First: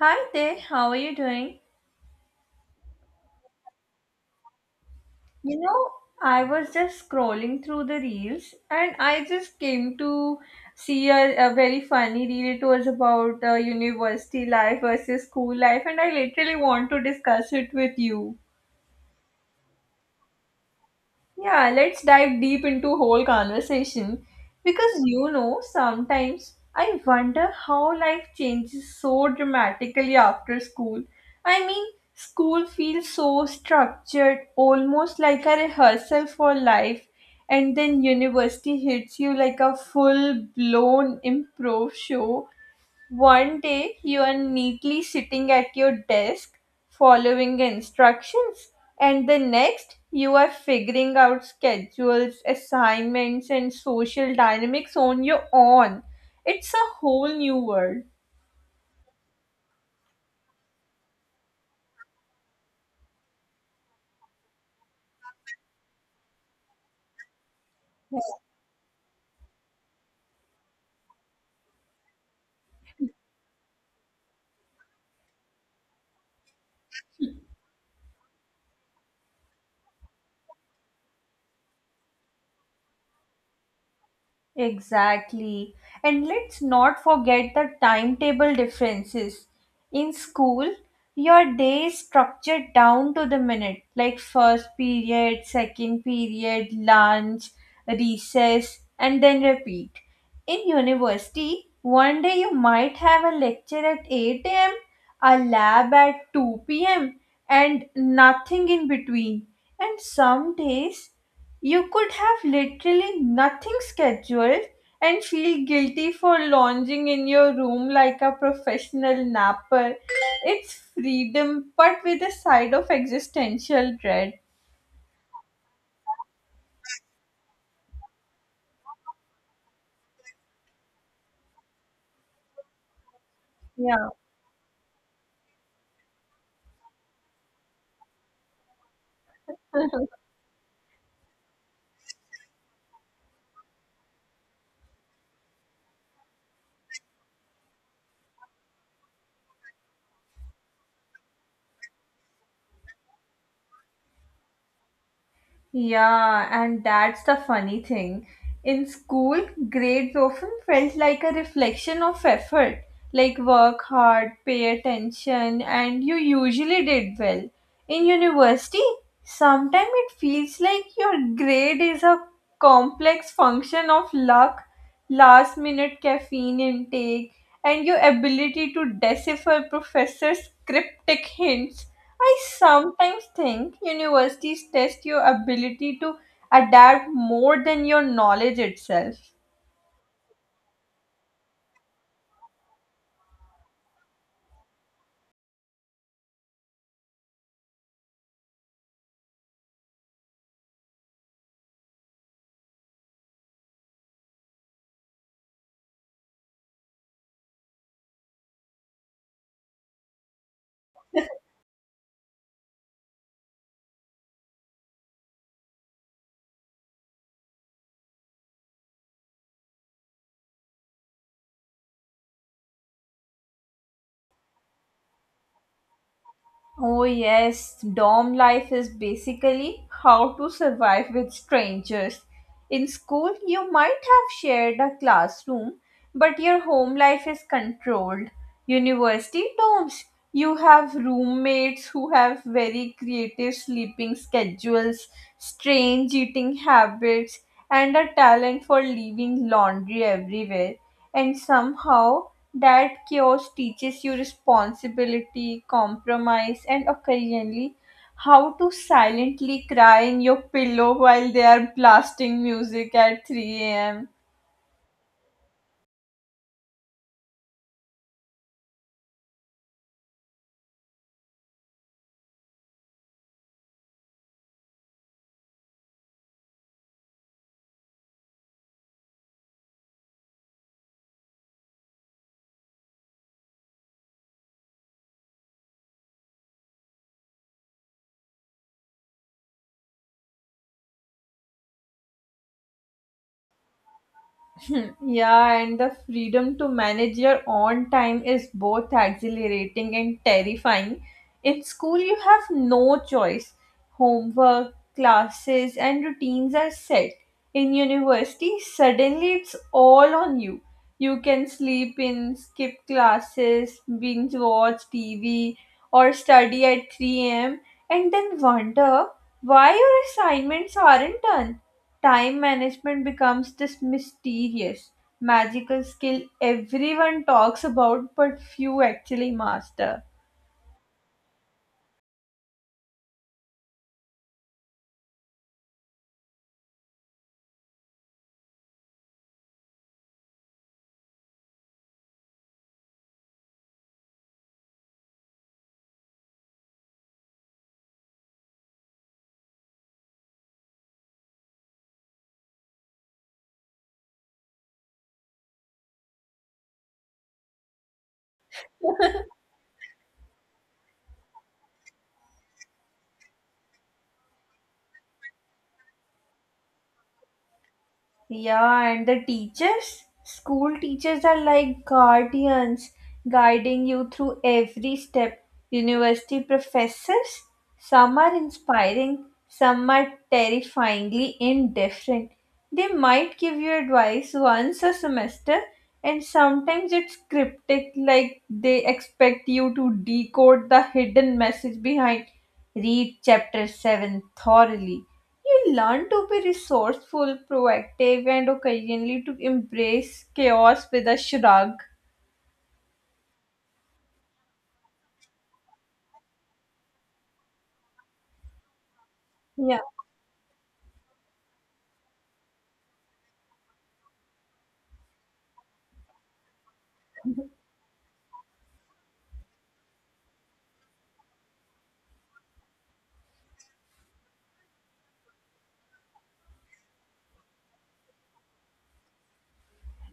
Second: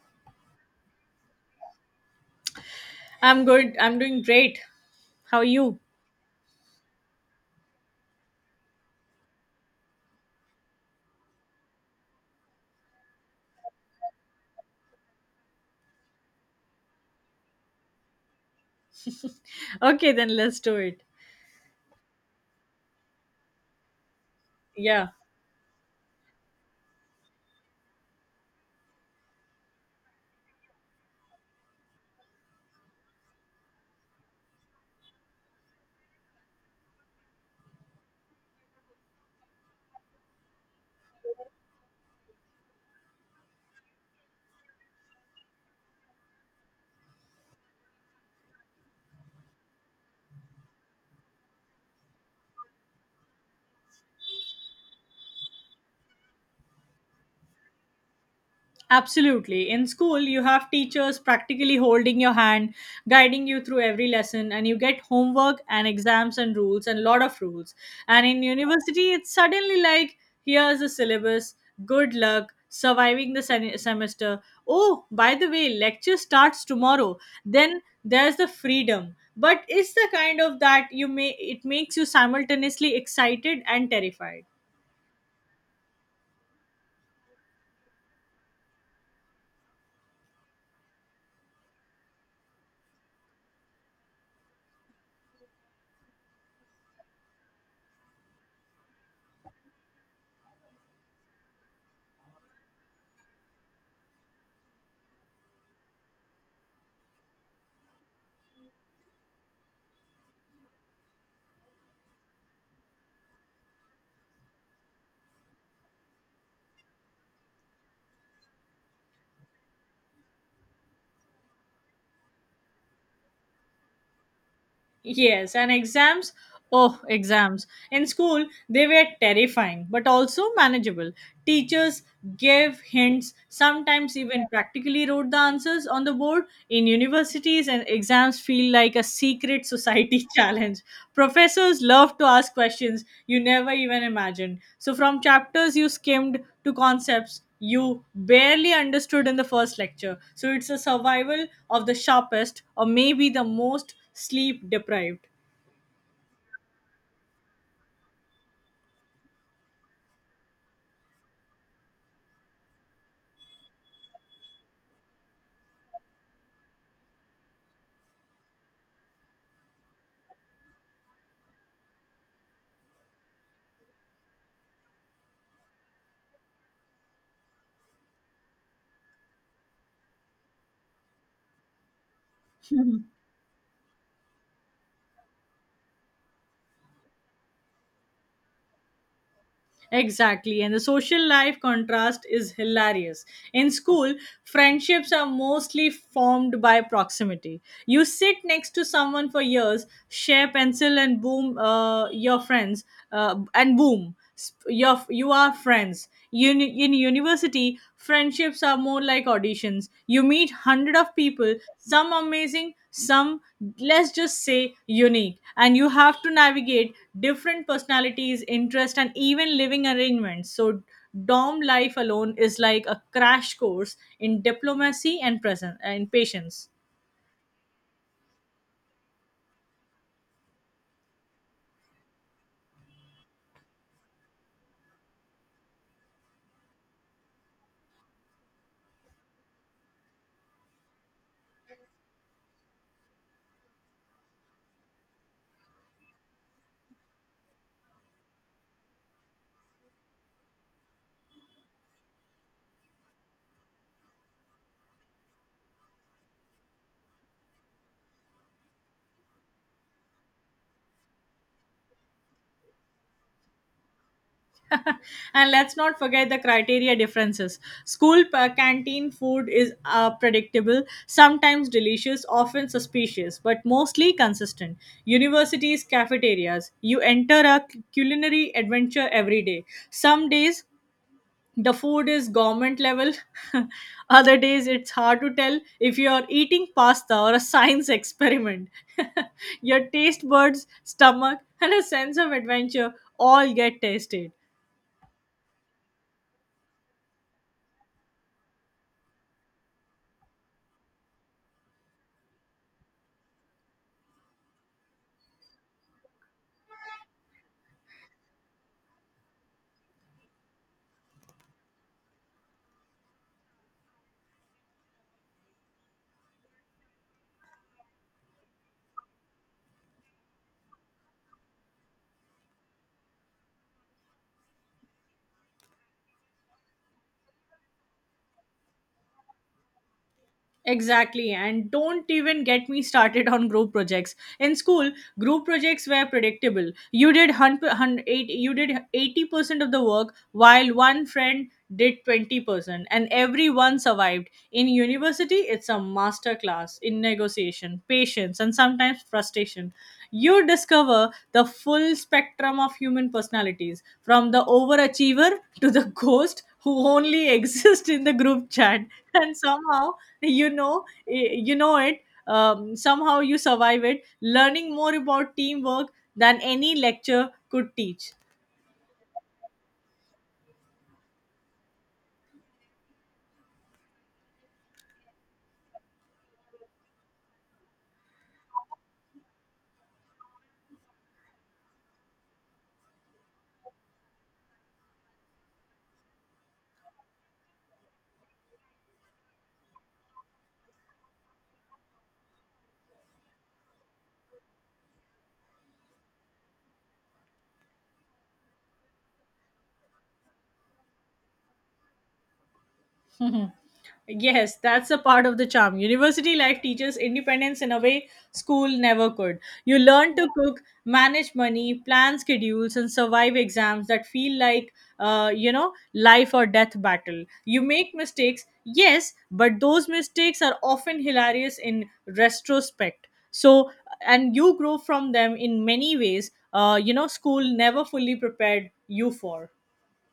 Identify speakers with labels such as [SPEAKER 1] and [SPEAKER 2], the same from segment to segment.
[SPEAKER 1] Hi there, how are you doing?
[SPEAKER 2] I'm good. I'm doing great. How are
[SPEAKER 1] You
[SPEAKER 2] you?
[SPEAKER 1] know, I was just scrolling through the reels and I just came to see a very funny reel. It was about university life versus school life, and I literally want to discuss it with you.
[SPEAKER 2] Okay, then let's do it.
[SPEAKER 1] Yeah, let's dive deep into whole conversation because
[SPEAKER 2] Yeah.
[SPEAKER 1] you know sometimes I wonder how life changes so dramatically after school. I mean, school feels so structured, almost like a rehearsal for life, and then university hits you like a full blown improv show. One day you are neatly sitting at your desk following instructions, and the next you are figuring out schedules, assignments, and social dynamics on your own. It's a whole new world.
[SPEAKER 2] Absolutely. In school, you have teachers practically holding your hand, guiding you through every lesson, and you get homework and exams and rules and lot of rules. And in university, it's suddenly like, here's the syllabus, good luck, surviving the semester. Oh, by the way, lecture starts tomorrow. Then there's the freedom. But it's the kind of that you may it makes you simultaneously excited and terrified.
[SPEAKER 1] Exactly. And let's not forget the timetable differences. In school, your day is structured down to the minute, like first period, second period, lunch, recess, and then repeat. In university, one day you might have a lecture at 8 a.m., a lab at 2 p.m., and nothing in between. And some days you could have literally nothing scheduled and feel guilty for lounging in your room like a professional napper. It's freedom, but with a side of existential dread.
[SPEAKER 2] Yes, and exams. Oh, exams. In school, they were terrifying, but also manageable. Teachers gave hints,
[SPEAKER 1] Yeah.
[SPEAKER 2] sometimes even practically wrote the answers on the board. In universities, and exams feel like a secret society challenge. Professors love to ask questions you never even imagined. So, from chapters you skimmed to concepts you barely understood in the first lecture. So, it's a survival of the sharpest or maybe the most sleep deprived.
[SPEAKER 1] Yeah, and that's the funny thing. In school, grades often felt like a reflection of effort, like work hard, pay attention, and you usually did well. In university, sometimes it feels like your grade is a complex function of luck, last minute caffeine intake, and your ability to decipher professors' cryptic hints. I sometimes think universities test your ability to adapt more than your knowledge itself.
[SPEAKER 2] Exactly, and the social life contrast is hilarious. In school, friendships are mostly formed by proximity. You sit next to someone for years, share pencil and boom, your friends, and boom, you are friends. In university, friendships are more like auditions. You meet hundred of people, some amazing, some let's just say unique, and you have to navigate different personalities, interest, and even living arrangements. So dorm life alone is like a crash course in diplomacy and presence and patience.
[SPEAKER 1] Oh, yes, dorm life is basically how to survive with strangers. In school, you might have shared a classroom, but your home life is controlled. University dorms, you have roommates who have very creative sleeping schedules, strange eating habits, and a talent for leaving laundry everywhere. And somehow, that chaos teaches you responsibility, compromise, and occasionally how to silently cry in your pillow while they are blasting music at 3 a.m.
[SPEAKER 2] And let's not forget the criteria differences. School canteen food is predictable, sometimes delicious, often suspicious, but mostly consistent. Universities cafeterias, you enter a culinary adventure every day. Some days the food is government level. Other days it's hard to tell if you are eating pasta or a science experiment. Your taste buds, stomach, and a sense of adventure all get tested.
[SPEAKER 1] Yeah, and the freedom to manage your own time is both exhilarating and terrifying. In school, you have no choice. Homework, classes, and routines are set. In university, suddenly it's all on you. You can sleep in, skip classes, binge watch TV, or study at 3 a.m., and then wonder why your assignments aren't done. Time management becomes this mysterious, magical skill everyone talks about but few actually master.
[SPEAKER 2] Exactly, and don't even get me started on group projects. In school, group projects were predictable. You did 80% of the work, while one friend did 20%, and everyone survived. In university, it's a master class in negotiation, patience, and sometimes frustration station. You discover the full spectrum of human personalities, from the overachiever to the ghost who only exists in the group chat. And somehow, you know it. Somehow you survive it, learning more about teamwork than any lecture could teach.
[SPEAKER 1] Yeah, and the teachers, school teachers are like guardians guiding you through every step. University professors, some are inspiring, some are terrifyingly indifferent. They might give you advice once a semester, and sometimes it's cryptic, like they expect you to decode the hidden message behind. Read chapter 7 thoroughly. You learn to be resourceful, proactive, and occasionally to embrace chaos with a shrug.
[SPEAKER 2] Yes, that's a part of the charm. University life teaches independence in a way school never could. You
[SPEAKER 1] Yeah.
[SPEAKER 2] learn to cook, manage money, plan schedules, and survive exams that feel like, life or death battle. You make mistakes, yes, but those mistakes are often hilarious in retrospect. So, and you grow from them in many ways, school never fully prepared you for.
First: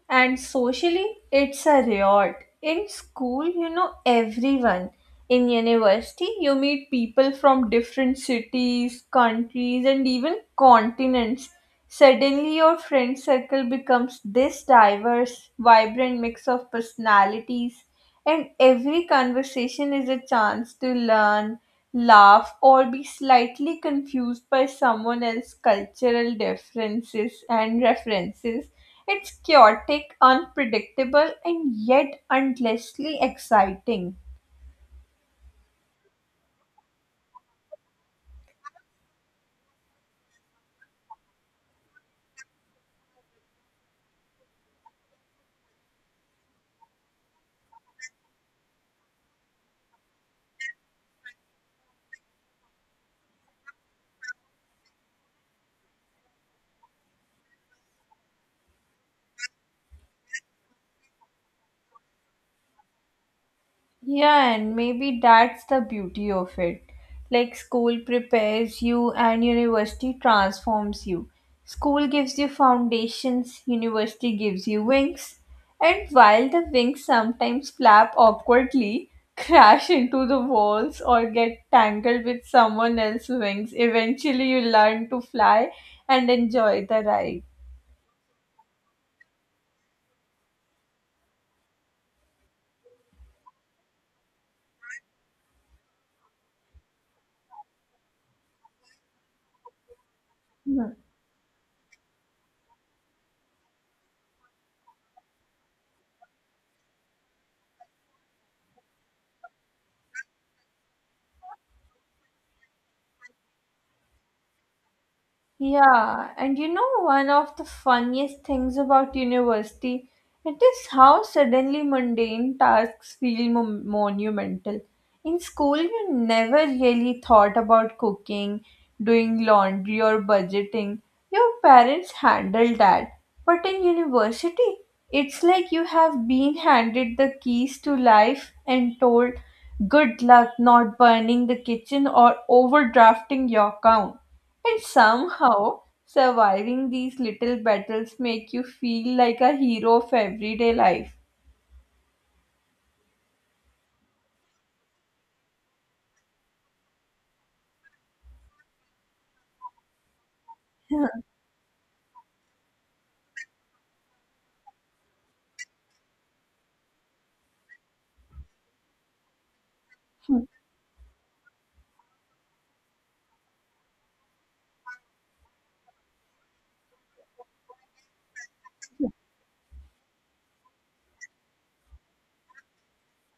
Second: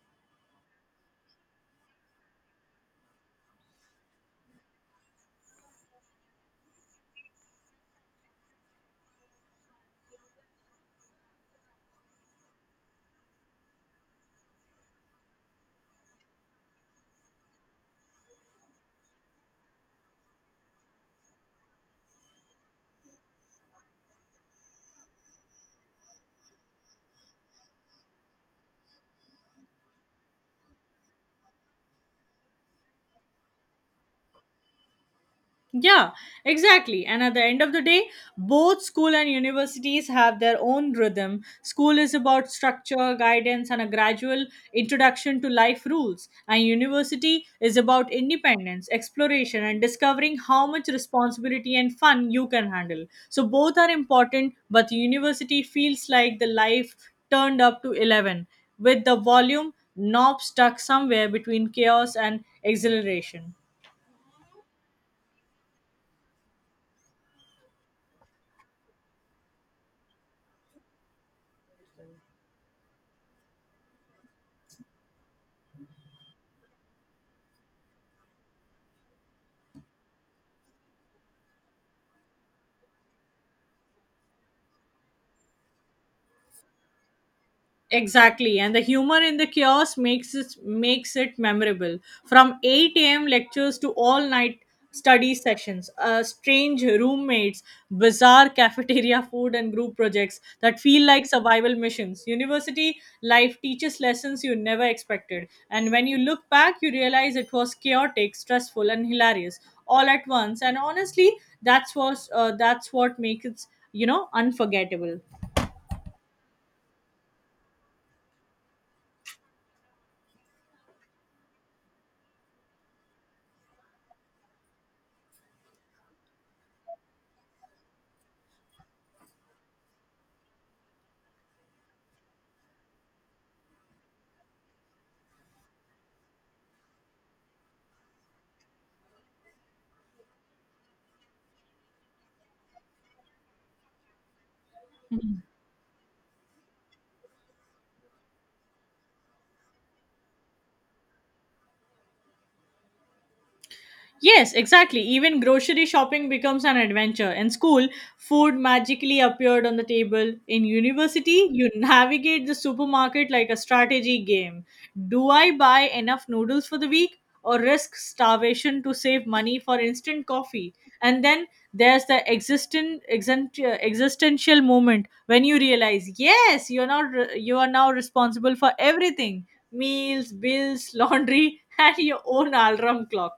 [SPEAKER 1] And socially, it's a riot. In school, you know everyone. In university, you meet people from different cities, countries, and even continents. Suddenly, your friend circle becomes this diverse, vibrant mix of personalities, and every conversation is a chance to learn, laugh, or be slightly confused by someone else's cultural differences and references. It's chaotic, unpredictable, and yet endlessly exciting.
[SPEAKER 2] Yeah, exactly. And at the end of the day, both school and universities have their own rhythm. School is about structure, guidance, and a gradual introduction to life rules. And university is about independence, exploration, and discovering how much responsibility and fun you can handle. So both are important, but university feels like the life turned up to 11 with the volume knob stuck somewhere between chaos and exhilaration.
[SPEAKER 1] Yeah, and maybe that's the beauty of it. Like school prepares you and university transforms you. School gives you foundations, university gives you wings. And while the wings sometimes flap awkwardly, crash into the walls, or get tangled with someone else's wings, eventually you learn to fly and enjoy the ride.
[SPEAKER 2] Exactly, and the humor in the chaos makes it memorable. From 8 a.m. lectures to all night study sessions, strange roommates, bizarre cafeteria food, and group projects that
[SPEAKER 1] Hmm.
[SPEAKER 2] feel like survival missions. University life teaches lessons you never expected, and when you look back, you realize it was chaotic, stressful, and hilarious all at once. And honestly, that's what makes it unforgettable.
[SPEAKER 1] Yeah, and you know one of the funniest things about university, it is how suddenly mundane tasks feel monumental. In school, you never really thought about cooking, doing laundry, or budgeting. Your parents handled that. But in university, it's like you have been handed the keys to life and told, good luck not burning the kitchen or overdrafting your account. And somehow, surviving these little battles make you feel like a hero of everyday life.
[SPEAKER 2] Yes, exactly. Even grocery shopping becomes an adventure. In school, food magically appeared on the table. In university, you navigate the supermarket like a strategy game. Do I buy enough noodles for the week or risk starvation to save money for instant coffee? And then there's the existential moment when you realize, yes, you're not re- you are now responsible for everything. Meals, bills, laundry, and your own alarm clock.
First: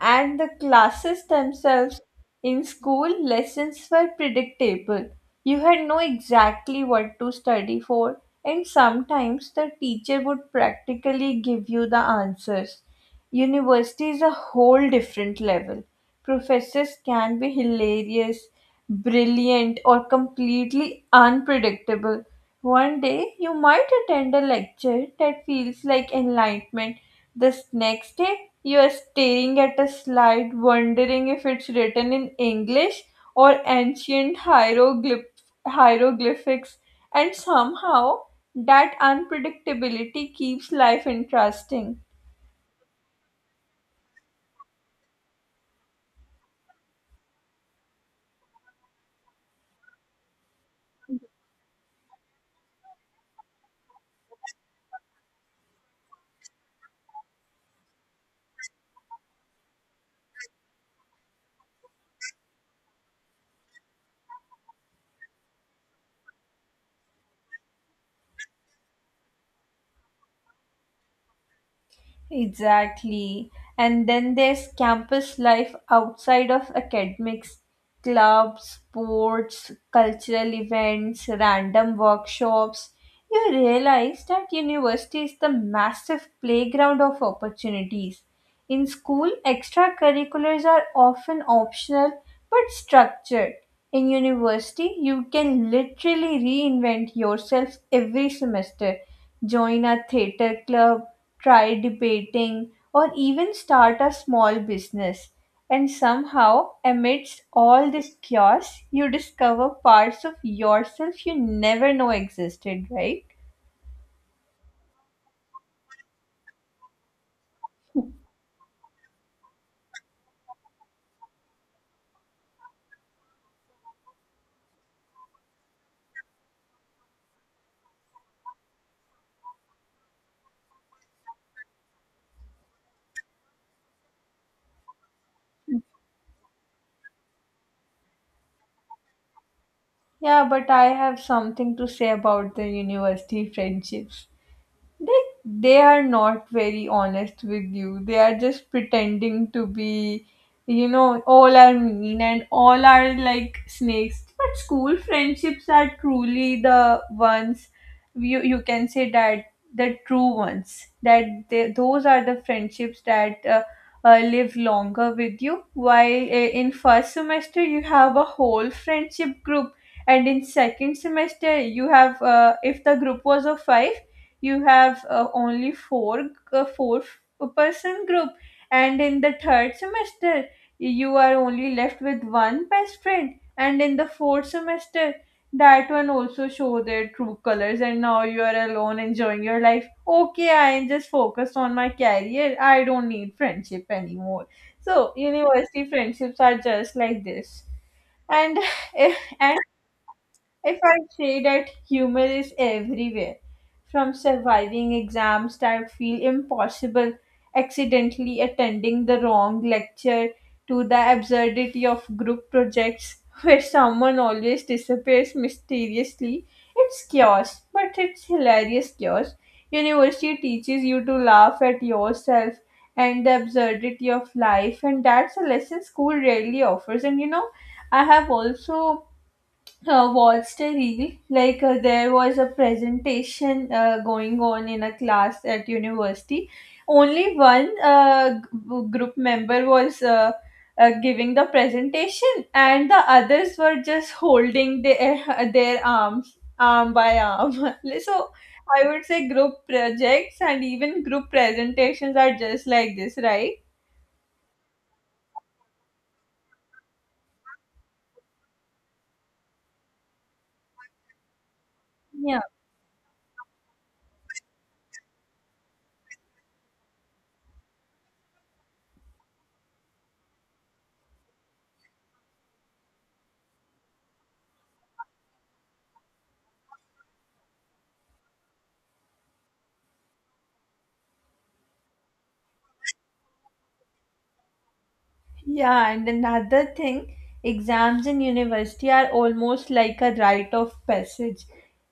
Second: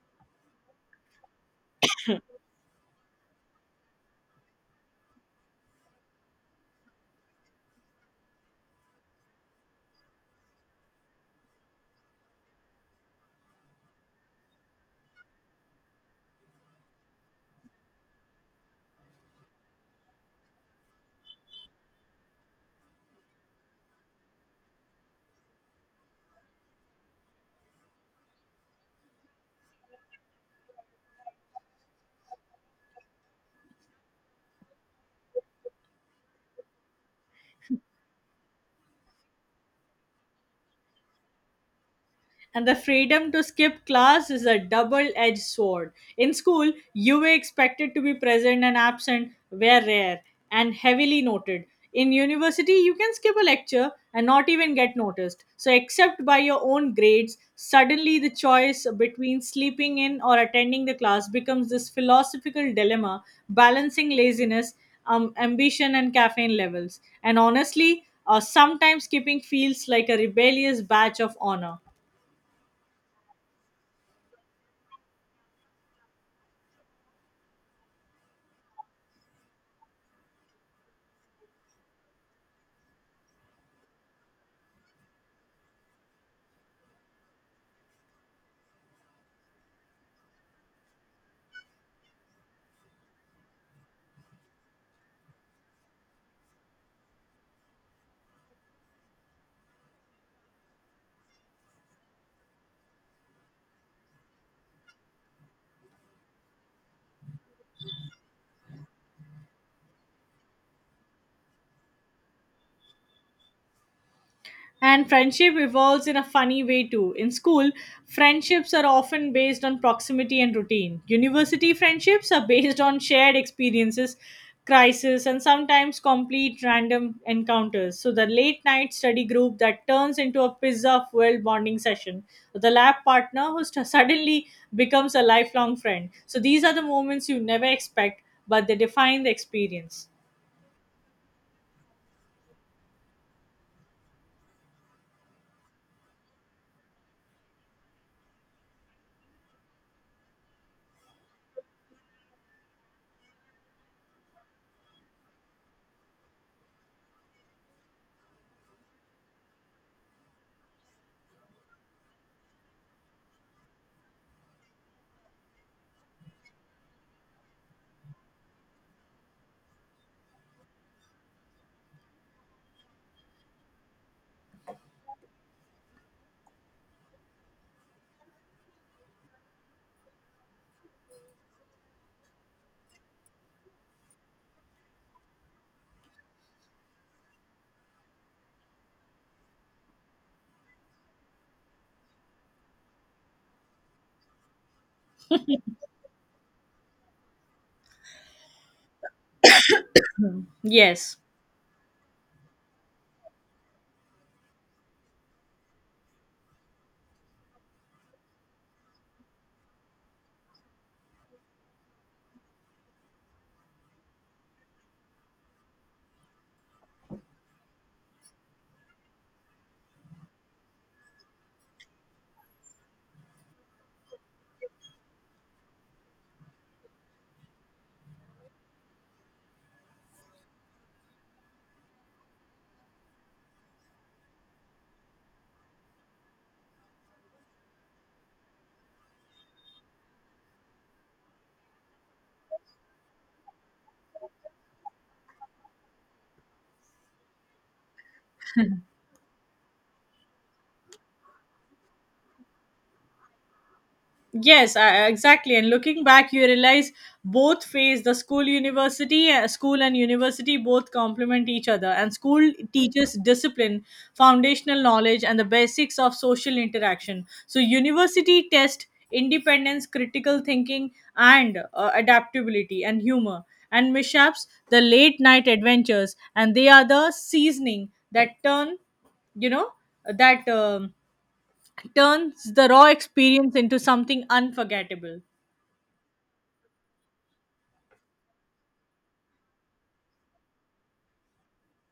[SPEAKER 1] And the classes themselves. In school lessons were predictable, you had know exactly what to study for, and sometimes the teacher would practically give you the answers. University is a whole different level. Professors can be hilarious, brilliant, or completely unpredictable. One day you might attend a lecture that feels like enlightenment, the next day you are staring at a slide, wondering if it's written in English or ancient hieroglyphics, and somehow that unpredictability keeps life interesting.
[SPEAKER 2] And the freedom to skip class is a double edged sword. In school, you were expected to be present and absent were rare and heavily noted. In university, you can skip a lecture and not even get noticed. So, except by your own grades, suddenly the choice between sleeping in or attending the class becomes this philosophical dilemma balancing laziness, ambition, and caffeine levels. And honestly, sometimes skipping feels like a rebellious badge of honor.
[SPEAKER 1] Exactly. And then there's campus life outside of academics, clubs, sports, cultural events, random workshops. You realize that university is the massive playground of opportunities. In school, extracurriculars are often optional but structured. In university, you can literally reinvent yourself every semester. Join a theater club, try debating, or even start a small business. And somehow, amidst all this chaos, you discover parts of yourself you never know existed, right?
[SPEAKER 2] And friendship evolves in a funny way too. In school, friendships are often based on proximity and routine. University friendships are based on shared experiences, crisis, and sometimes complete random encounters. So, the late night study group that turns into a pizza fueled bonding session, or the lab partner who suddenly becomes a lifelong friend. So, these are the moments you never expect, but they define the experience.
[SPEAKER 1] Yeah, but I have something to say about the university friendships. They they are not very honest with you. They are just pretending to be, you know, all are mean and all are like snakes. But school friendships are truly the ones you can say that the true ones. That they, those are the friendships that. Live longer with you. While in first semester you have a whole friendship group, and in second semester you have if the group was of five, you have only four, four person group, and in the third semester you are only left with one best friend, and in the fourth semester that one also show their true colors, and now you are alone enjoying your life. Okay, I am just focused on my career, I don't need friendship anymore. So university friendships are just like this. And and if I
[SPEAKER 2] Yes.
[SPEAKER 1] say that humor is everywhere, from surviving exams that feel impossible, accidentally attending the wrong lecture, to the absurdity of group projects where someone always disappears mysteriously, it's chaos, but it's hilarious chaos. University teaches you to laugh at yourself and the absurdity of life, and that's a lesson school rarely offers. And you know, I have also watched a reel like there was a presentation going on in a class at university. Only one group member was giving the presentation, and the others were just holding their their arm by arm. So I would say group projects and even group presentations are just like this, right?
[SPEAKER 2] Yes, exactly. And looking back, you realize both phase the school university school and university both complement each other. And school teaches discipline, foundational knowledge, and the basics of social interaction. So university test independence, critical thinking, and adaptability. And humor and mishaps, the late night adventures, and they are the seasoning that you know that um, turns the raw experience into something unforgettable.
[SPEAKER 1] Yeah, and another thing, exams in university are almost like a rite of passage.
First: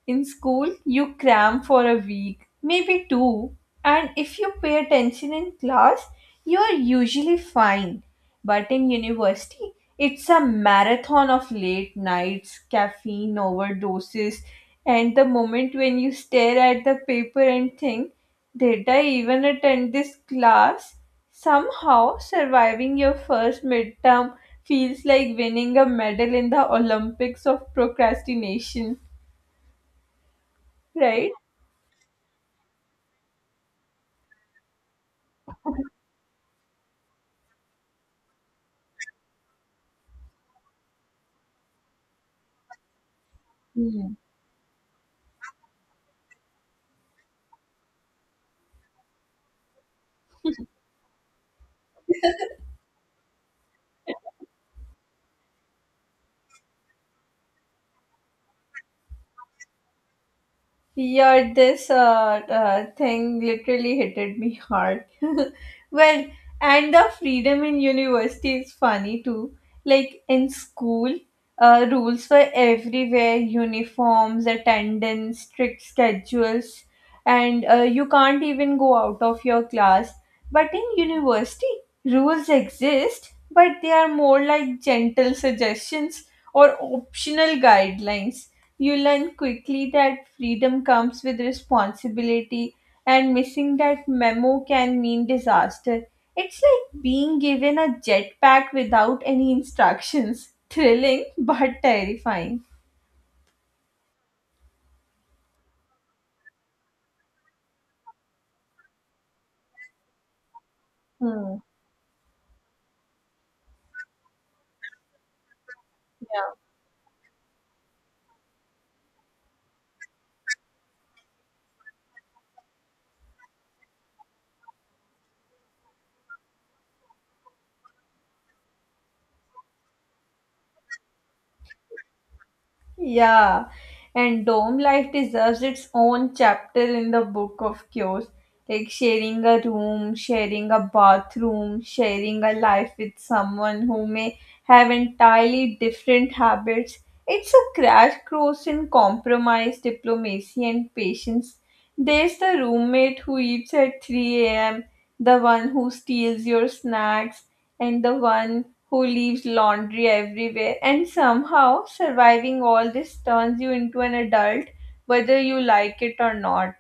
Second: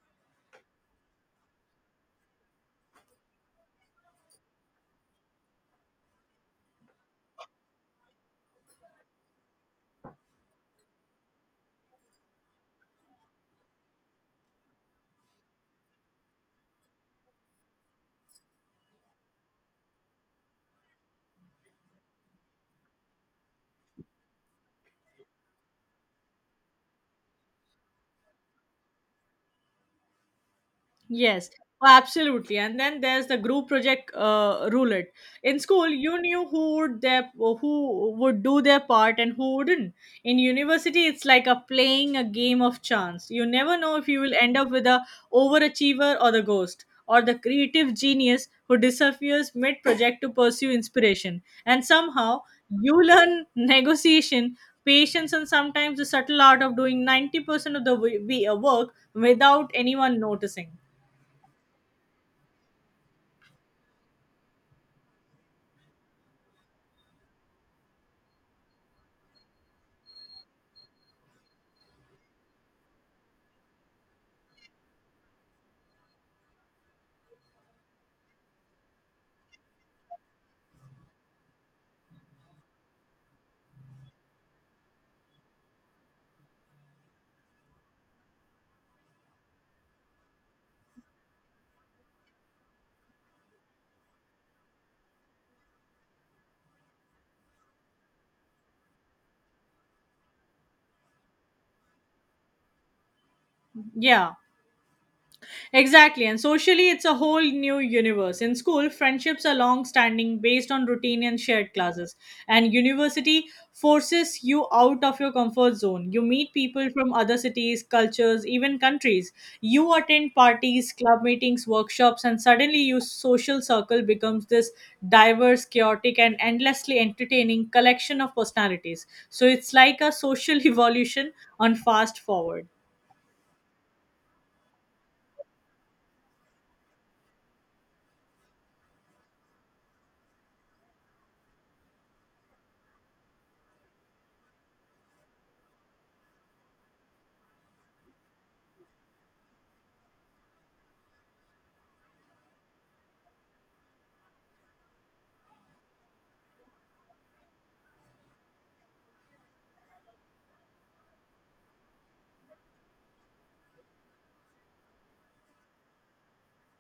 [SPEAKER 1] In school, you cram for a week, maybe two, and if you pay attention in class, you are usually fine. But in university, it's a marathon of late nights, caffeine overdoses, and the moment when you stare at the paper and think, did I even attend this class? Somehow, surviving your first midterm feels like winning a medal in the Olympics of procrastination, right?
[SPEAKER 2] Yes, oh, absolutely. And then there's the group project roulette. In school, you knew who would do their part and who wouldn't. In university, it's like a playing a game of chance. You never know if
[SPEAKER 1] Hmm.
[SPEAKER 2] you will end up with the overachiever or the ghost or the creative genius who disappears mid project to pursue inspiration. And somehow, you learn negotiation, patience, and sometimes the subtle art of doing 90% of the work without anyone noticing.
[SPEAKER 1] Yeah, this thing literally hit me hard. Well, and the freedom in university is funny too. Like in school, rules were everywhere, uniforms, attendance, strict schedules, and you can't even go out of your class. But in university, rules exist, but they are more like gentle suggestions or optional guidelines. You learn quickly that freedom comes with responsibility, and missing that memo can mean disaster. It's like being given a jetpack without any instructions. Thrilling but terrifying.
[SPEAKER 2] Yeah, exactly. And socially, it's a whole new universe. In school, friendships are long standing based on routine and
[SPEAKER 1] Hmm.
[SPEAKER 2] shared classes. And university forces you out of your comfort zone. You
[SPEAKER 1] Yeah.
[SPEAKER 2] meet people from other cities, cultures, even countries. You attend parties, club meetings, workshops, and suddenly your social circle becomes this diverse, chaotic, and endlessly entertaining collection of personalities. So it's like a social evolution on fast forward.
[SPEAKER 1] Yeah, and dorm life deserves its own chapter in the book of cures. Like sharing a room, sharing a bathroom, sharing a life with someone who may have entirely different habits. It's a crash course in compromise, diplomacy, and patience. There's the roommate who eats at 3 a.m., the one who steals your snacks, and the one who leaves laundry everywhere. And somehow, surviving all this turns you into an adult, whether you like it or not.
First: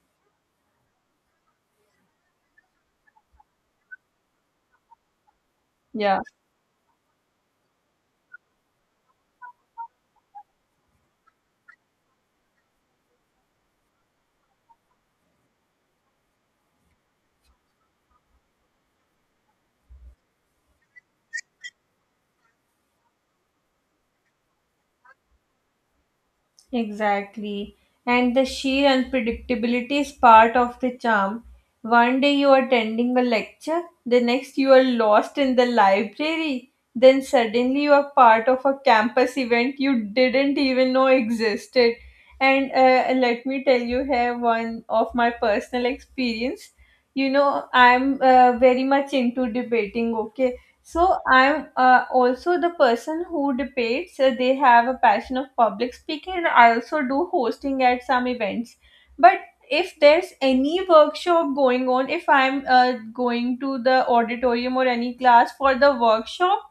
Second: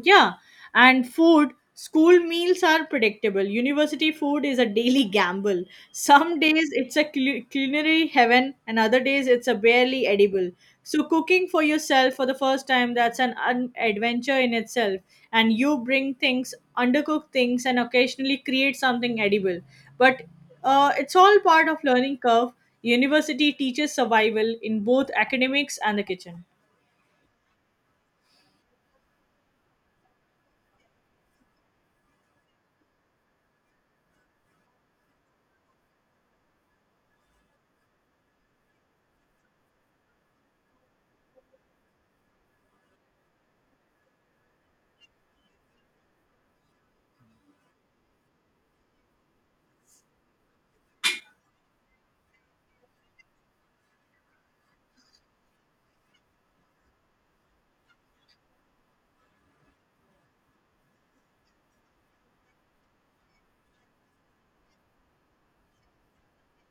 [SPEAKER 2] Yeah, and food, school meals are predictable. University food is a daily gamble.
[SPEAKER 1] Yeah.
[SPEAKER 2] Some days it's a culinary heaven, and other days it's a barely edible. So, cooking for yourself for the first time, that's an adventure in itself. And you bring things, undercook things, and occasionally create something edible. But it's all part of learning curve. University teaches survival in both academics and the kitchen.
[SPEAKER 1] Exactly. And the sheer unpredictability is part of the charm. One day you are attending a lecture, the next you are lost in the library, then suddenly you are part of a campus event you didn't even know existed. And let me tell you here one of my personal experience. You know, I'm very much into debating, okay? So I'm also the person who debates. They have a passion of public speaking, and I also do hosting at some events. But if there's any workshop going on, if I'm going to the auditorium or any class for the workshop,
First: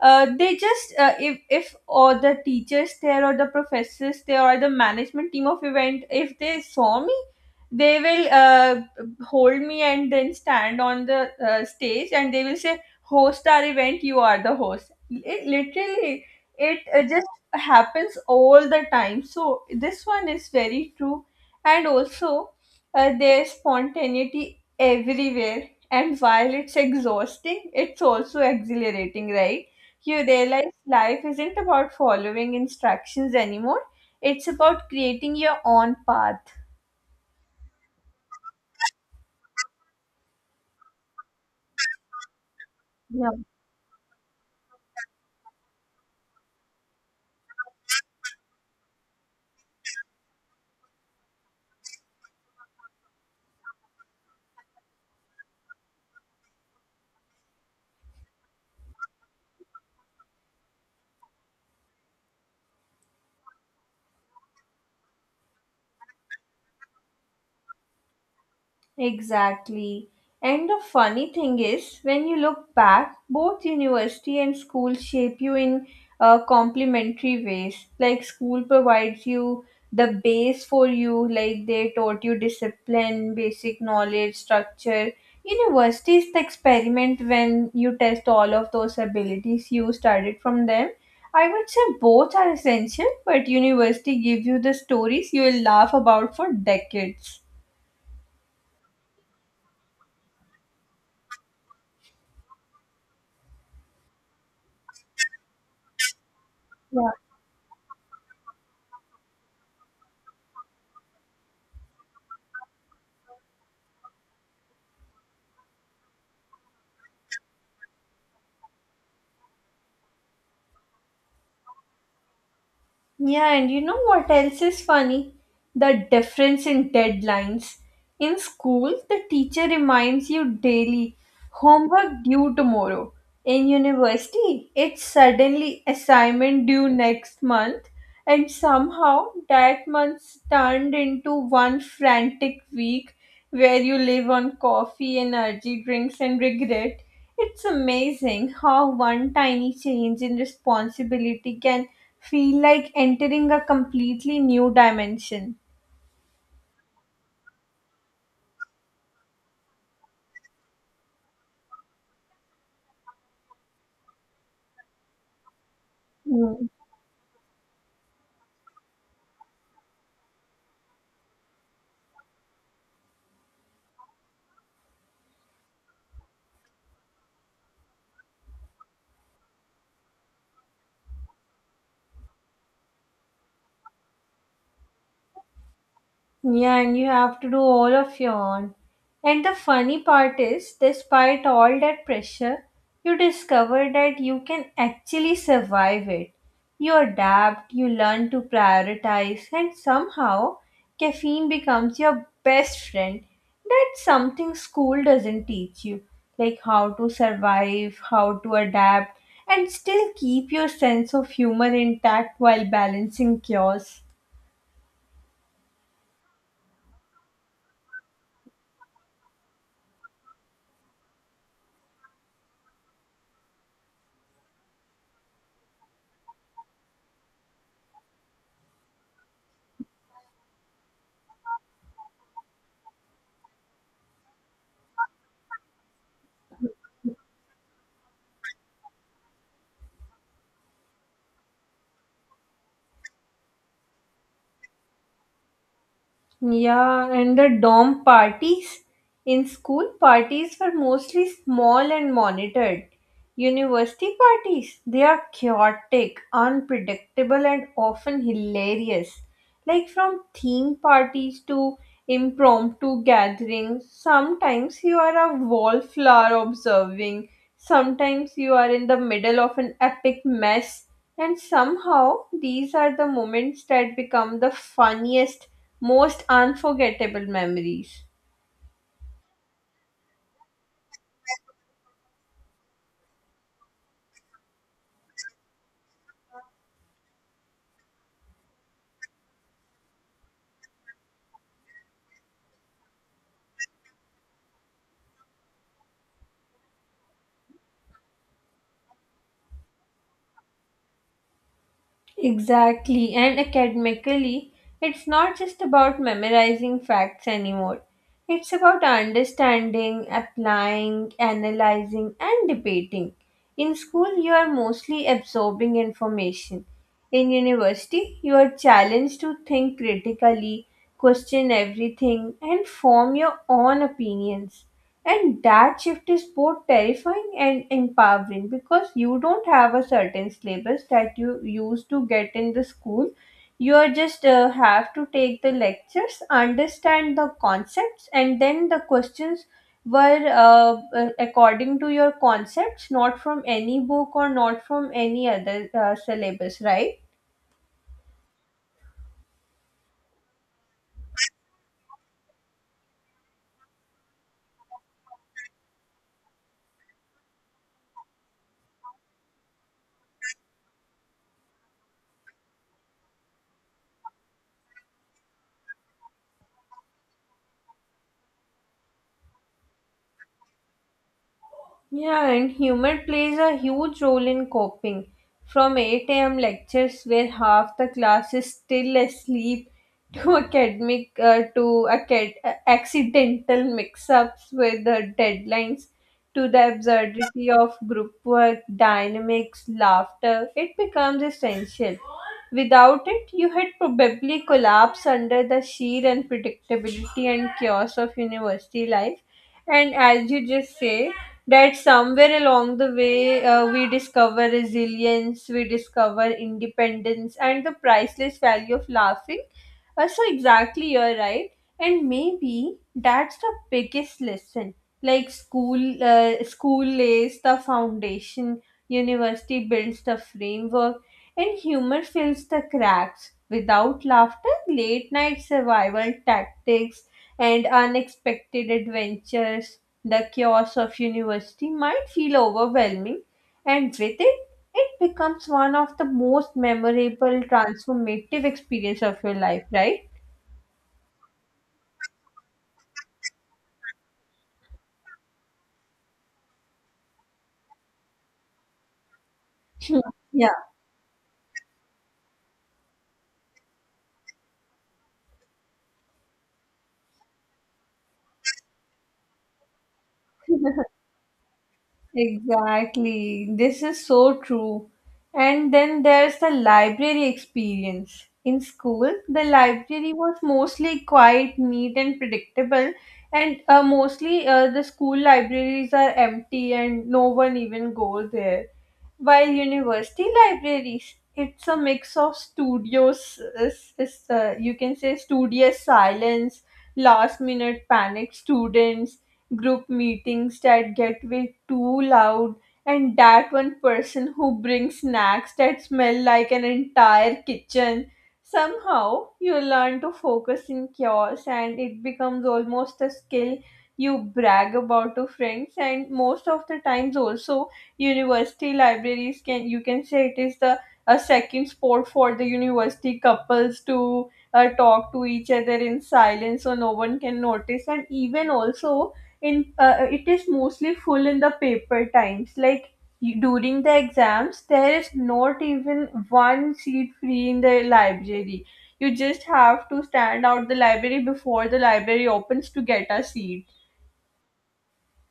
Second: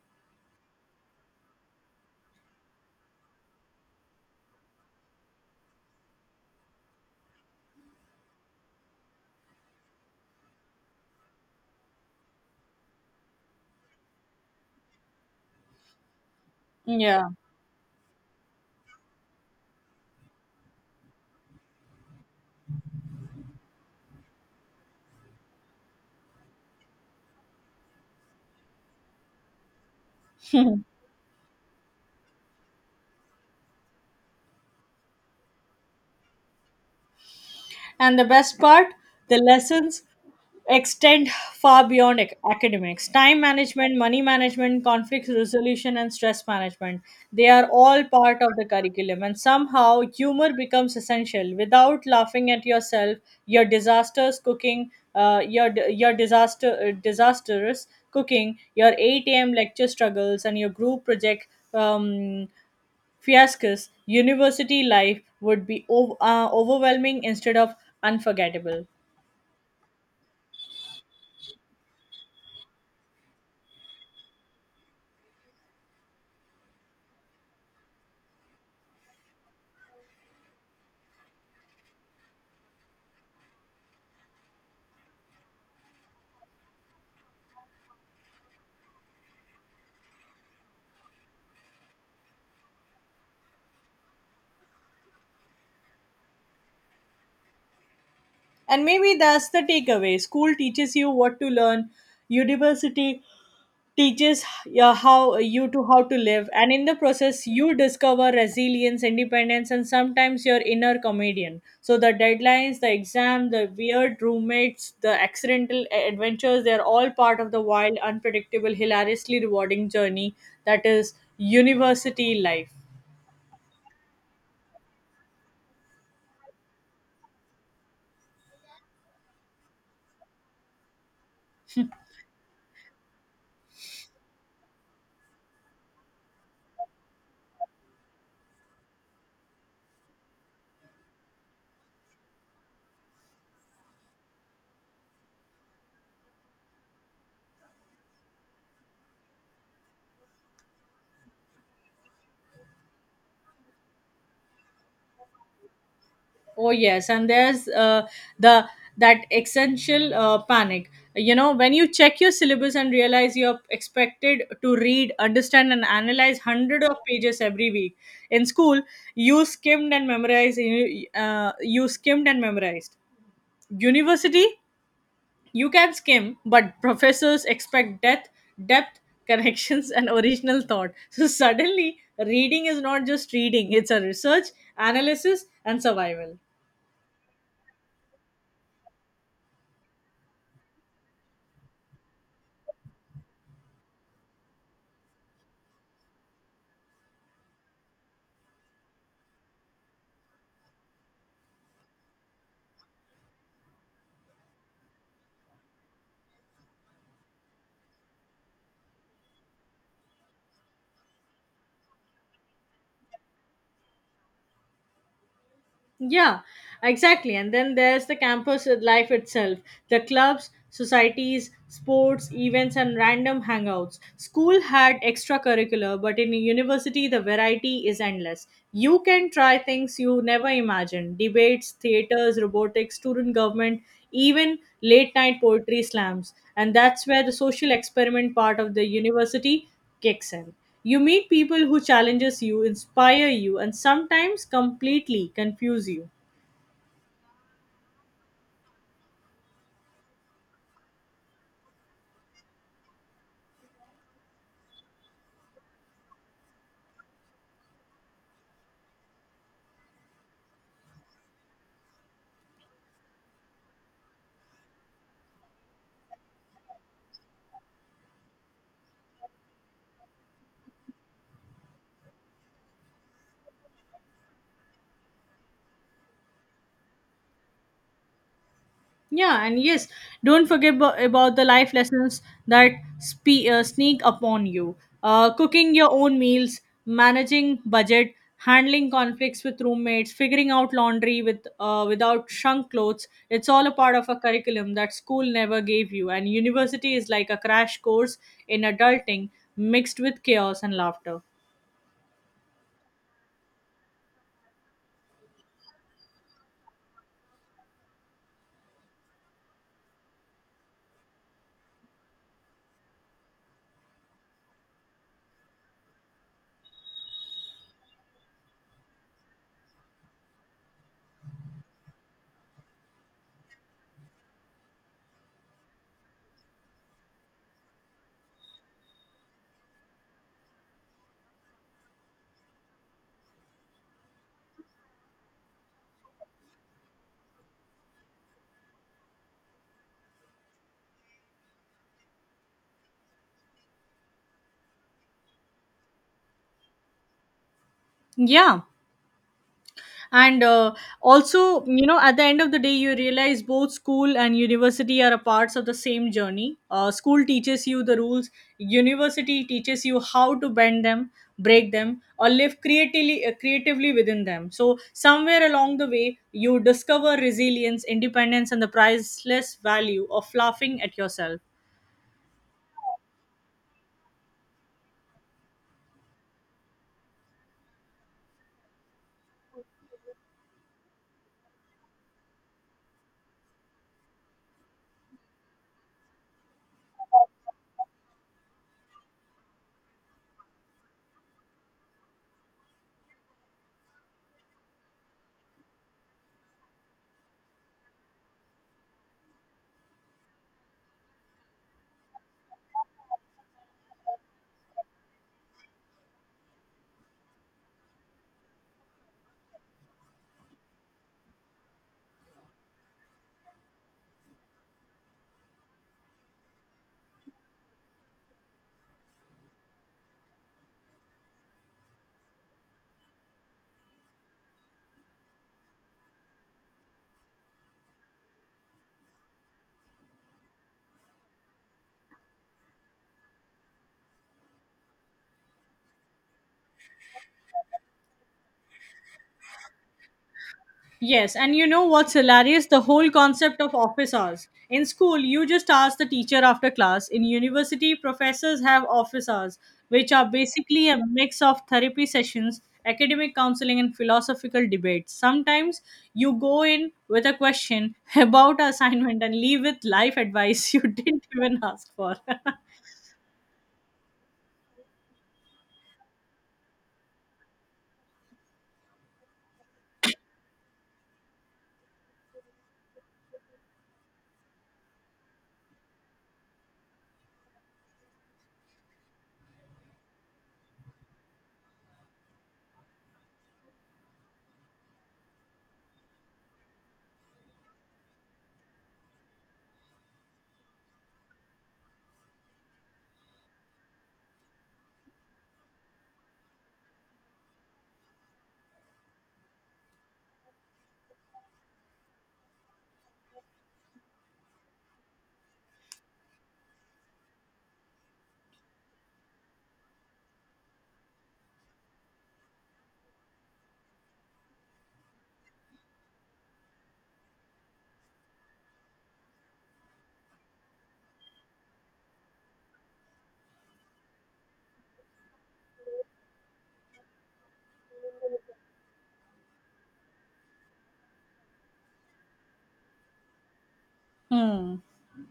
[SPEAKER 1] they just if or the teachers there or the professors there or the management team of event, if they saw me, they will hold me and then stand on the stage, and they will say, host our event, you are the host. It literally, it
[SPEAKER 2] Yeah.
[SPEAKER 1] just happens all the time, so this one is very true. And also, there's spontaneity everywhere. And while it's exhausting, it's also exhilarating, right? You realize life isn't about following instructions anymore. It's about creating your own path.
[SPEAKER 2] And the best part, the lessons extend far beyond academics,
[SPEAKER 1] Yeah.
[SPEAKER 2] time management, money management, conflict resolution, and stress management. They are all part of the curriculum, and somehow humor becomes essential. Without laughing at yourself, your disasters cooking your d- your disaster disastrous cooking, your 8 a.m. lecture struggles, and your group project um, fiascos, university life would be overwhelming instead of unforgettable.
[SPEAKER 1] Exactly. And the funny thing is, when you look back, both university and school shape you in complementary ways. Like, school provides you the base for you, like, they taught you discipline, basic knowledge, structure. University is the experiment when you test all of those abilities you studied from them. I would say both are essential, but university gives you the stories you will laugh about for decades.
[SPEAKER 2] And maybe that's the takeaway. School teaches you what to learn, university teaches how you to how to live, and in the process you discover resilience, independence, and sometimes your inner comedian. So the deadlines, the exam, the weird roommates, the accidental adventures—they are all part of the wild, unpredictable, hilariously rewarding journey that is university life.
[SPEAKER 1] Yeah, and you know what else is funny? The difference in deadlines. In school, the teacher reminds you daily, homework due tomorrow. In university, it's suddenly assignment due next month, and somehow that month's turned into one frantic week where you live on coffee, energy drinks, and regret. It's amazing how one tiny change in responsibility can feel like entering a completely new dimension.
[SPEAKER 2] Oh yes, and there's the that essential panic. You know, when you check your syllabus and realize you're expected to read, understand, and analyze
[SPEAKER 1] Mm.
[SPEAKER 2] hundred of pages every week. In school, you skimmed and memorized. You skimmed and memorized. University, you can skim, but professors expect depth, depth, connections, and original thought. So suddenly, reading is not just reading; it's a research, analysis, and survival.
[SPEAKER 1] Yeah, and you have to do all of your own. And the funny part is, despite all that pressure, you discover that you can actually survive it. You adapt, you learn to prioritize, and somehow caffeine becomes your best friend. That's something school doesn't teach you, like how to survive, how to adapt, and still keep your sense of humor intact while balancing chaos.
[SPEAKER 2] Yeah, exactly. And then there's the campus life itself, the clubs, societies, sports, events, and random hangouts. School had extracurricular, but in a university, the variety is endless. You can try things you never imagined, debates, theaters, robotics, student government, even late night poetry slams. And that's where the social experiment part of the university kicks in. You meet people who challenges you, inspire you, and sometimes completely confuse you.
[SPEAKER 1] Yeah, and the dorm parties in school parties were mostly small and monitored. University parties, they are chaotic, unpredictable, and often hilarious. Like, from theme parties to impromptu gatherings, sometimes you are a wallflower observing, sometimes you are in the middle of an epic mess, and somehow these are the moments that become the funniest, most unforgettable memories.
[SPEAKER 2] Yeah, and yes, don't forget about the life lessons that sneak upon you. Cooking your own meals, managing budget, handling conflicts with roommates, figuring out laundry with without shrunk clothes. It's all a part of a curriculum that school never gave you, and university is like a crash course in adulting mixed with chaos and laughter.
[SPEAKER 1] Exactly, and academically, it's not just about memorizing facts anymore. It's about understanding, applying, analyzing, and debating. In school, you are mostly absorbing information. In university, you are challenged to think critically, question everything, and form your own opinions. And that shift is both terrifying and empowering, because you don't have a certain syllabus that you used to get in the school. You are just have to take the lectures, understand the concepts, and then the questions were according to your concepts, not from any book or not from any other syllabus, right?
[SPEAKER 2] Yeah. And also at the end of the day, you realize both school and university are a parts of the same journey. Uh, school teaches you the rules, university teaches you how to bend them, break them, or live creatively within them. So somewhere along the way you discover resilience, independence, and the priceless value of laughing at yourself.
[SPEAKER 1] Yeah, and humor plays a huge role in coping. From 8 a.m. lectures where half the class is still asleep to accidental mix-ups with the deadlines, to the absurdity of group work, dynamics, laughter, it becomes essential. Without it, you had probably collapsed under the sheer unpredictability and chaos of university life. And as you just say, that somewhere along the way, we discover resilience, we discover independence, and the priceless value of laughing. So exactly, you're right. And maybe that's the biggest lesson. Like, school, school lays the foundation, university builds the framework, and humor fills the cracks. Without laughter, late night survival tactics, and unexpected adventures, the chaos of university might feel overwhelming, and with it, it becomes one of the most memorable, transformative experience of your life, right?
[SPEAKER 2] Yes, and you know what's hilarious? The whole concept of office hours. In school, you just ask the teacher after class. In university, professors have office hours,
[SPEAKER 1] Hmm.
[SPEAKER 2] which are
[SPEAKER 1] Yeah.
[SPEAKER 2] basically a mix of therapy sessions, academic counseling, and philosophical debates. Sometimes you go in with a question about assignment and leave with life advice you didn't even ask for.
[SPEAKER 1] Exactly. This is so true. And then there's the library experience. In school, the library was mostly quite neat and predictable, and mostly, the school libraries are empty and no one even goes there. While university libraries, it's a mix of studios, you can say, studious silence, last minute panic students, group meetings that get way too loud, and that one person who brings snacks that smell like an entire kitchen. Somehow, you learn to focus in chaos, and it becomes almost a skill you brag about to friends. And most of the times also, university libraries can, you can say it is the a second sport for the university couples to talk to each other in silence so no one can notice. And even also, in it is mostly full in the paper times, like, during the exams there is not even one seat free in the library. You just have to stand out the library before the library opens to get a seat.
[SPEAKER 2] Hmm.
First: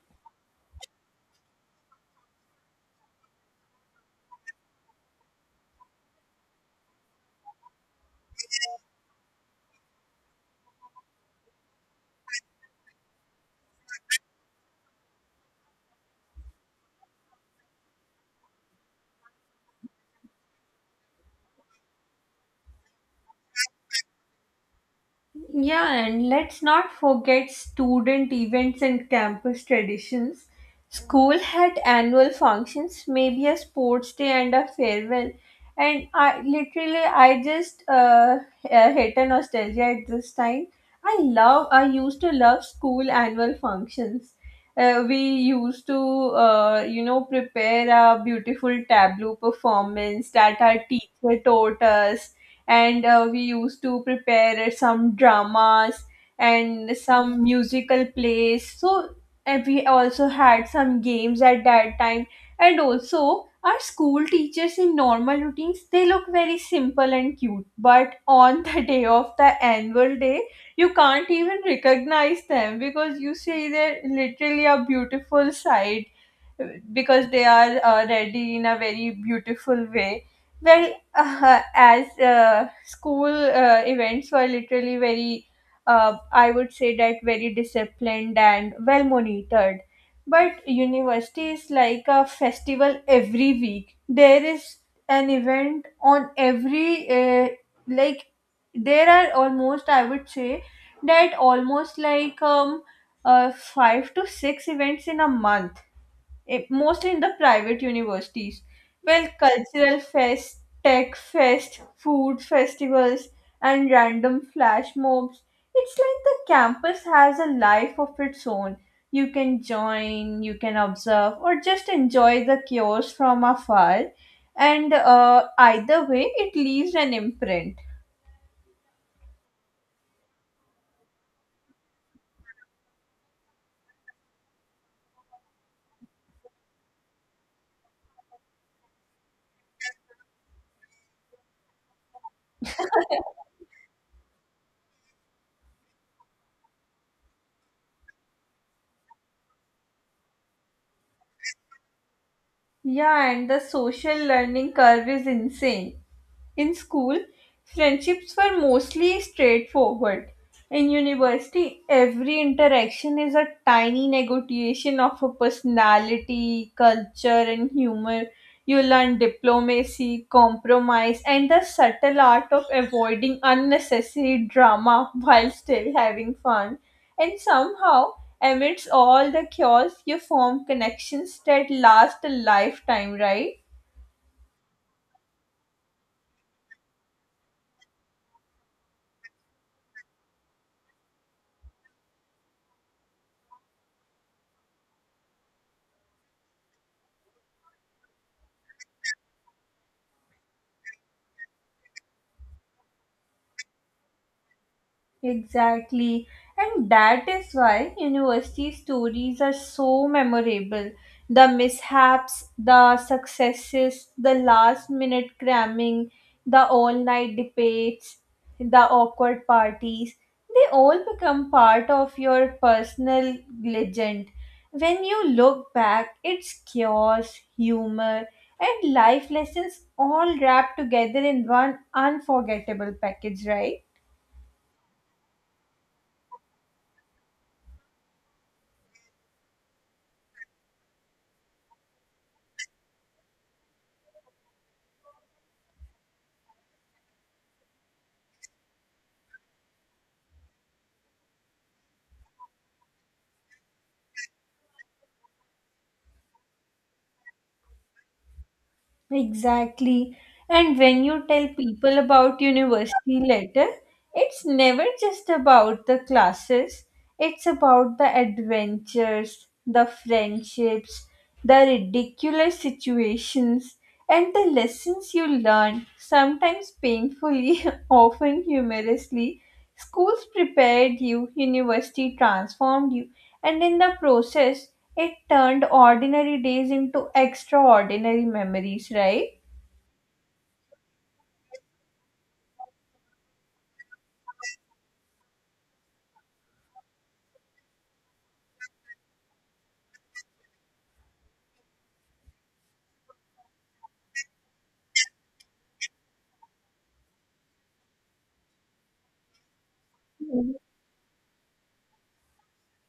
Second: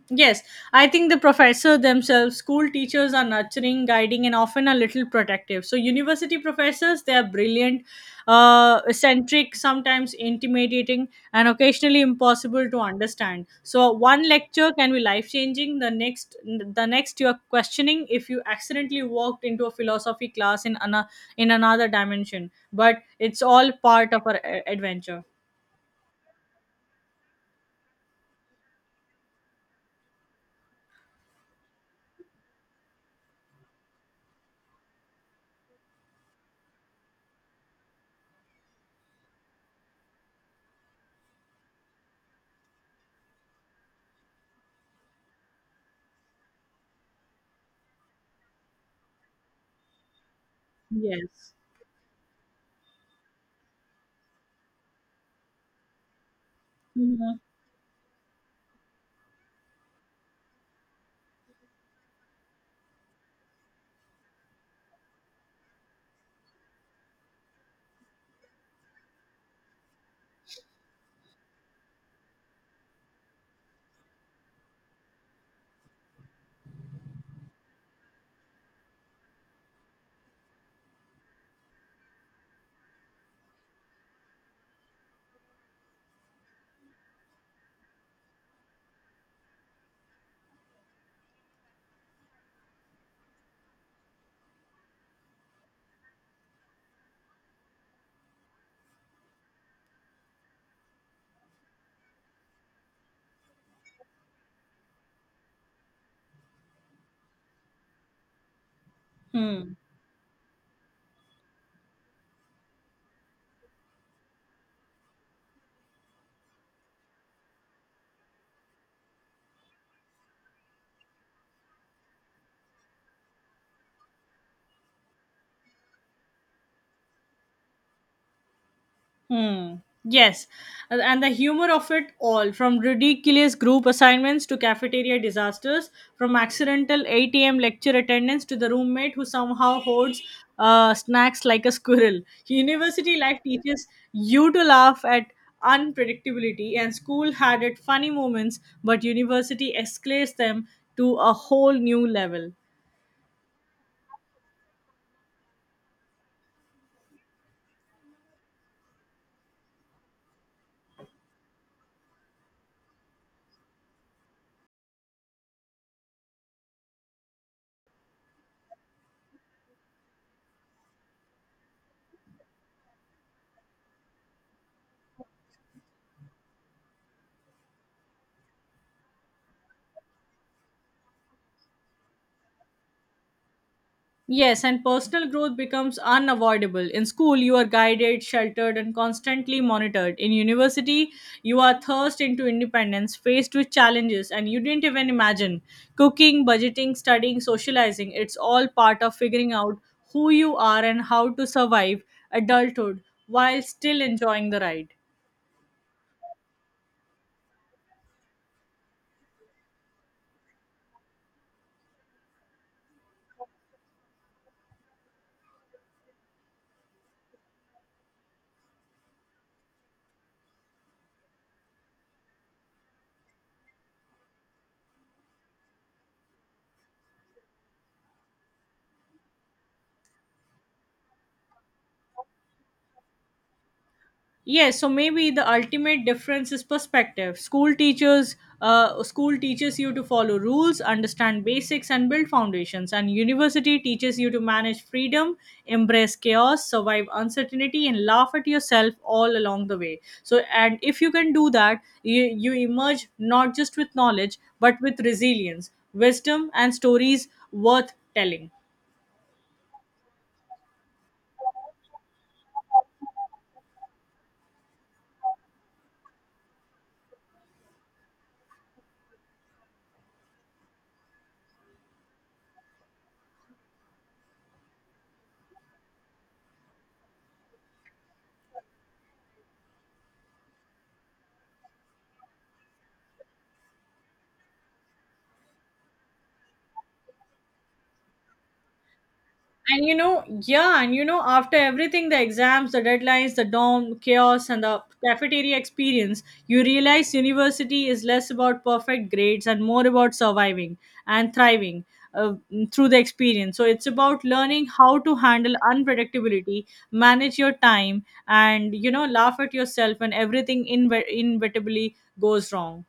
[SPEAKER 2] Yes, I think the professor themselves, school teachers are nurturing, guiding, and often a little protective. So, university professors, they are brilliant, eccentric, sometimes intimidating, and occasionally impossible to understand. So, one lecture can be life changing. The next, you are questioning if you accidentally walked into a philosophy class in another dimension. But it's all part of our adventure.
[SPEAKER 1] Yeah, and let's not forget student events and campus traditions. School had annual functions, maybe a sports day and a farewell. And I literally, I just hit a nostalgia at this time. I used to love school annual functions. We used to, prepare a beautiful tableau performance that our teacher
[SPEAKER 2] Yes.
[SPEAKER 1] taught us. And we used to prepare some dramas and
[SPEAKER 2] Mhm.
[SPEAKER 1] some musical plays. So, and we also had some games at that time. And also, our school teachers in normal routines, they look very simple and cute, but on the day of the annual day, you can't even recognize them, because you see their literally a beautiful side, because they are ready in a very beautiful way. Well, as school events were literally very, I would say that very disciplined and well monitored. But university is like a festival every week. There is an event on every, like, There are almost, I would say, that almost like five to six events in a month, mostly in the private universities. Well,
[SPEAKER 2] Hmm.
[SPEAKER 1] cultural fest, tech fest, food festivals, and random flash mobs. It's like the campus has a life of its own. You can join, you can observe, or just enjoy the chaos from afar. And either way, it leaves an imprint.
[SPEAKER 2] Hmm. Yes, and the humor of it all, from ridiculous group assignments to cafeteria disasters, from accidental 8 a.m. lecture attendance to the roommate who somehow hoards snacks like a squirrel. University life teaches you to laugh at unpredictability, and school had its funny moments, but university escalates them to a whole new level.
[SPEAKER 1] Yeah, and the social learning curve is insane. In school, friendships were mostly straightforward. In university, every interaction is a tiny negotiation of a personality, culture, and humor. You learn diplomacy, compromise, and the subtle art of avoiding unnecessary drama while still having fun. And somehow, amidst all the chaos, you form connections that last a lifetime, right?
[SPEAKER 2] Yes, and personal growth becomes unavoidable. In school, you are guided, sheltered, and constantly monitored. In university, you are thrust into independence, faced with challenges, and you didn't even imagine. Cooking, budgeting, studying, socializing, it's all part of figuring out who you are and how to survive adulthood while still enjoying the ride.
[SPEAKER 1] Exactly. And that is why university stories are so memorable. The mishaps, the successes, the last minute cramming, the all night debates, the awkward parties, they all become part of your personal legend. When you look back, it's chaos, humor, and life lessons all wrapped together in one unforgettable package, right?
[SPEAKER 2] Yes, so maybe the ultimate difference is perspective. School teaches you to follow rules, understand basics, and build foundations. And university teaches you to manage freedom, embrace chaos, survive uncertainty, and laugh at yourself all along the way. So, and if you can do that, you emerge not just with knowledge but with resilience, wisdom, and stories worth telling.
[SPEAKER 1] Exactly. And when you tell people about university later, it's never just about the classes, it's about the adventures, the friendships, the ridiculous situations, and the lessons you learn, sometimes painfully, often humorously. Schools prepared you, university transformed you, and in the process, it turned ordinary days into extraordinary memories, right?
[SPEAKER 2] Yeah, after everything the exams, the deadlines, the dorm chaos, and the cafeteria experience, you realize university is less about perfect grades and more about surviving and thriving uh, through the experience. So it's about learning how to handle unpredictability, manage your time, and laugh at yourself when everything inevitably goes wrong.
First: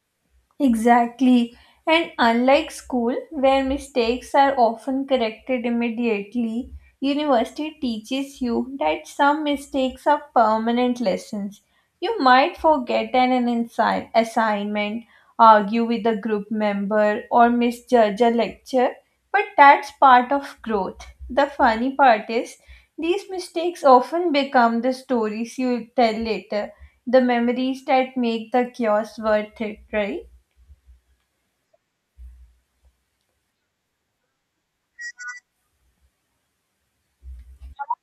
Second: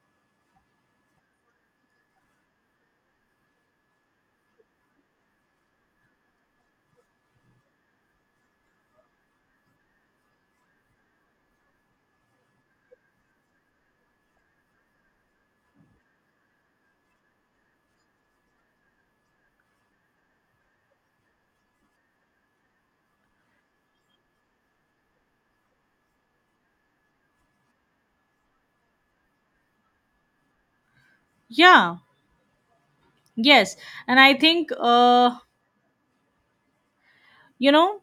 [SPEAKER 1] Exactly. And unlike school, where mistakes are often corrected immediately, university teaches you that some mistakes are permanent lessons. You might forget an assignment, argue with a group member, or misjudge a lecture, but that's part of growth. The funny part is, these mistakes often become the stories you tell later, the memories that make the chaos worth it, right?
[SPEAKER 2] Yeah, yes. And I think, you know,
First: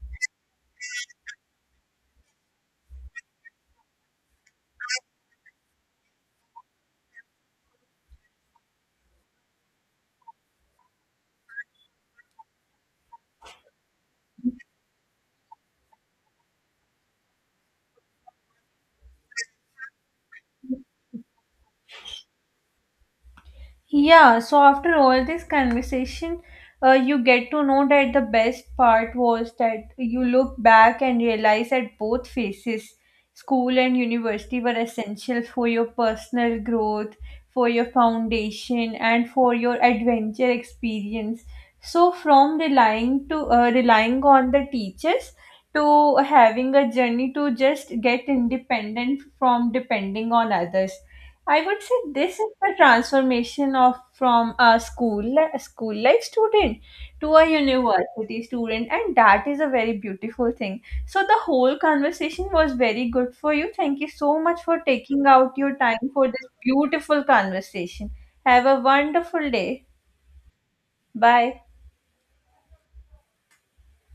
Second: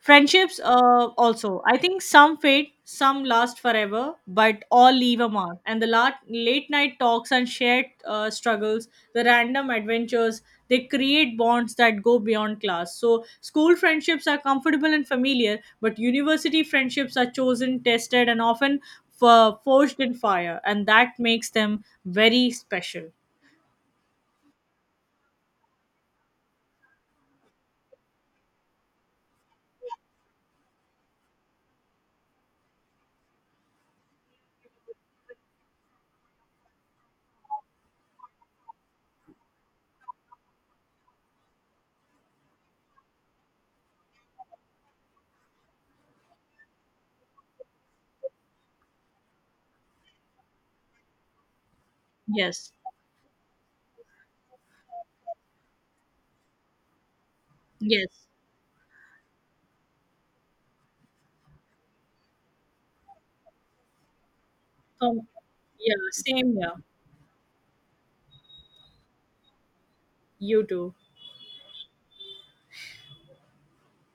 [SPEAKER 2] Friendships, also, I think some fade, some last forever, but all leave a mark. And the late night talks and shared struggles, the random adventures, they create bonds that go beyond class. So, school friendships are comfortable and familiar, but university friendships are chosen, tested, and often forged in fire. And that makes them very special.
[SPEAKER 1] Yeah, so after all this conversation, you get to know that the best part was that you look back and realize that both phases, school and university, were essential for your personal growth, for your foundation, and for your adventure experience. So, from relying on the teachers to having a journey to just get independent from depending on others. I would say this is
[SPEAKER 2] Yes.
[SPEAKER 1] the transformation of from a school life student to a
[SPEAKER 2] Yes.
[SPEAKER 1] university student, and that is a very beautiful thing. So the whole conversation was very good for you. Thank you so much for taking
[SPEAKER 2] Um,
[SPEAKER 1] out your
[SPEAKER 2] yeah,
[SPEAKER 1] time for this
[SPEAKER 2] same here.
[SPEAKER 1] beautiful conversation. Have a wonderful day.
[SPEAKER 2] You too.
[SPEAKER 1] Bye.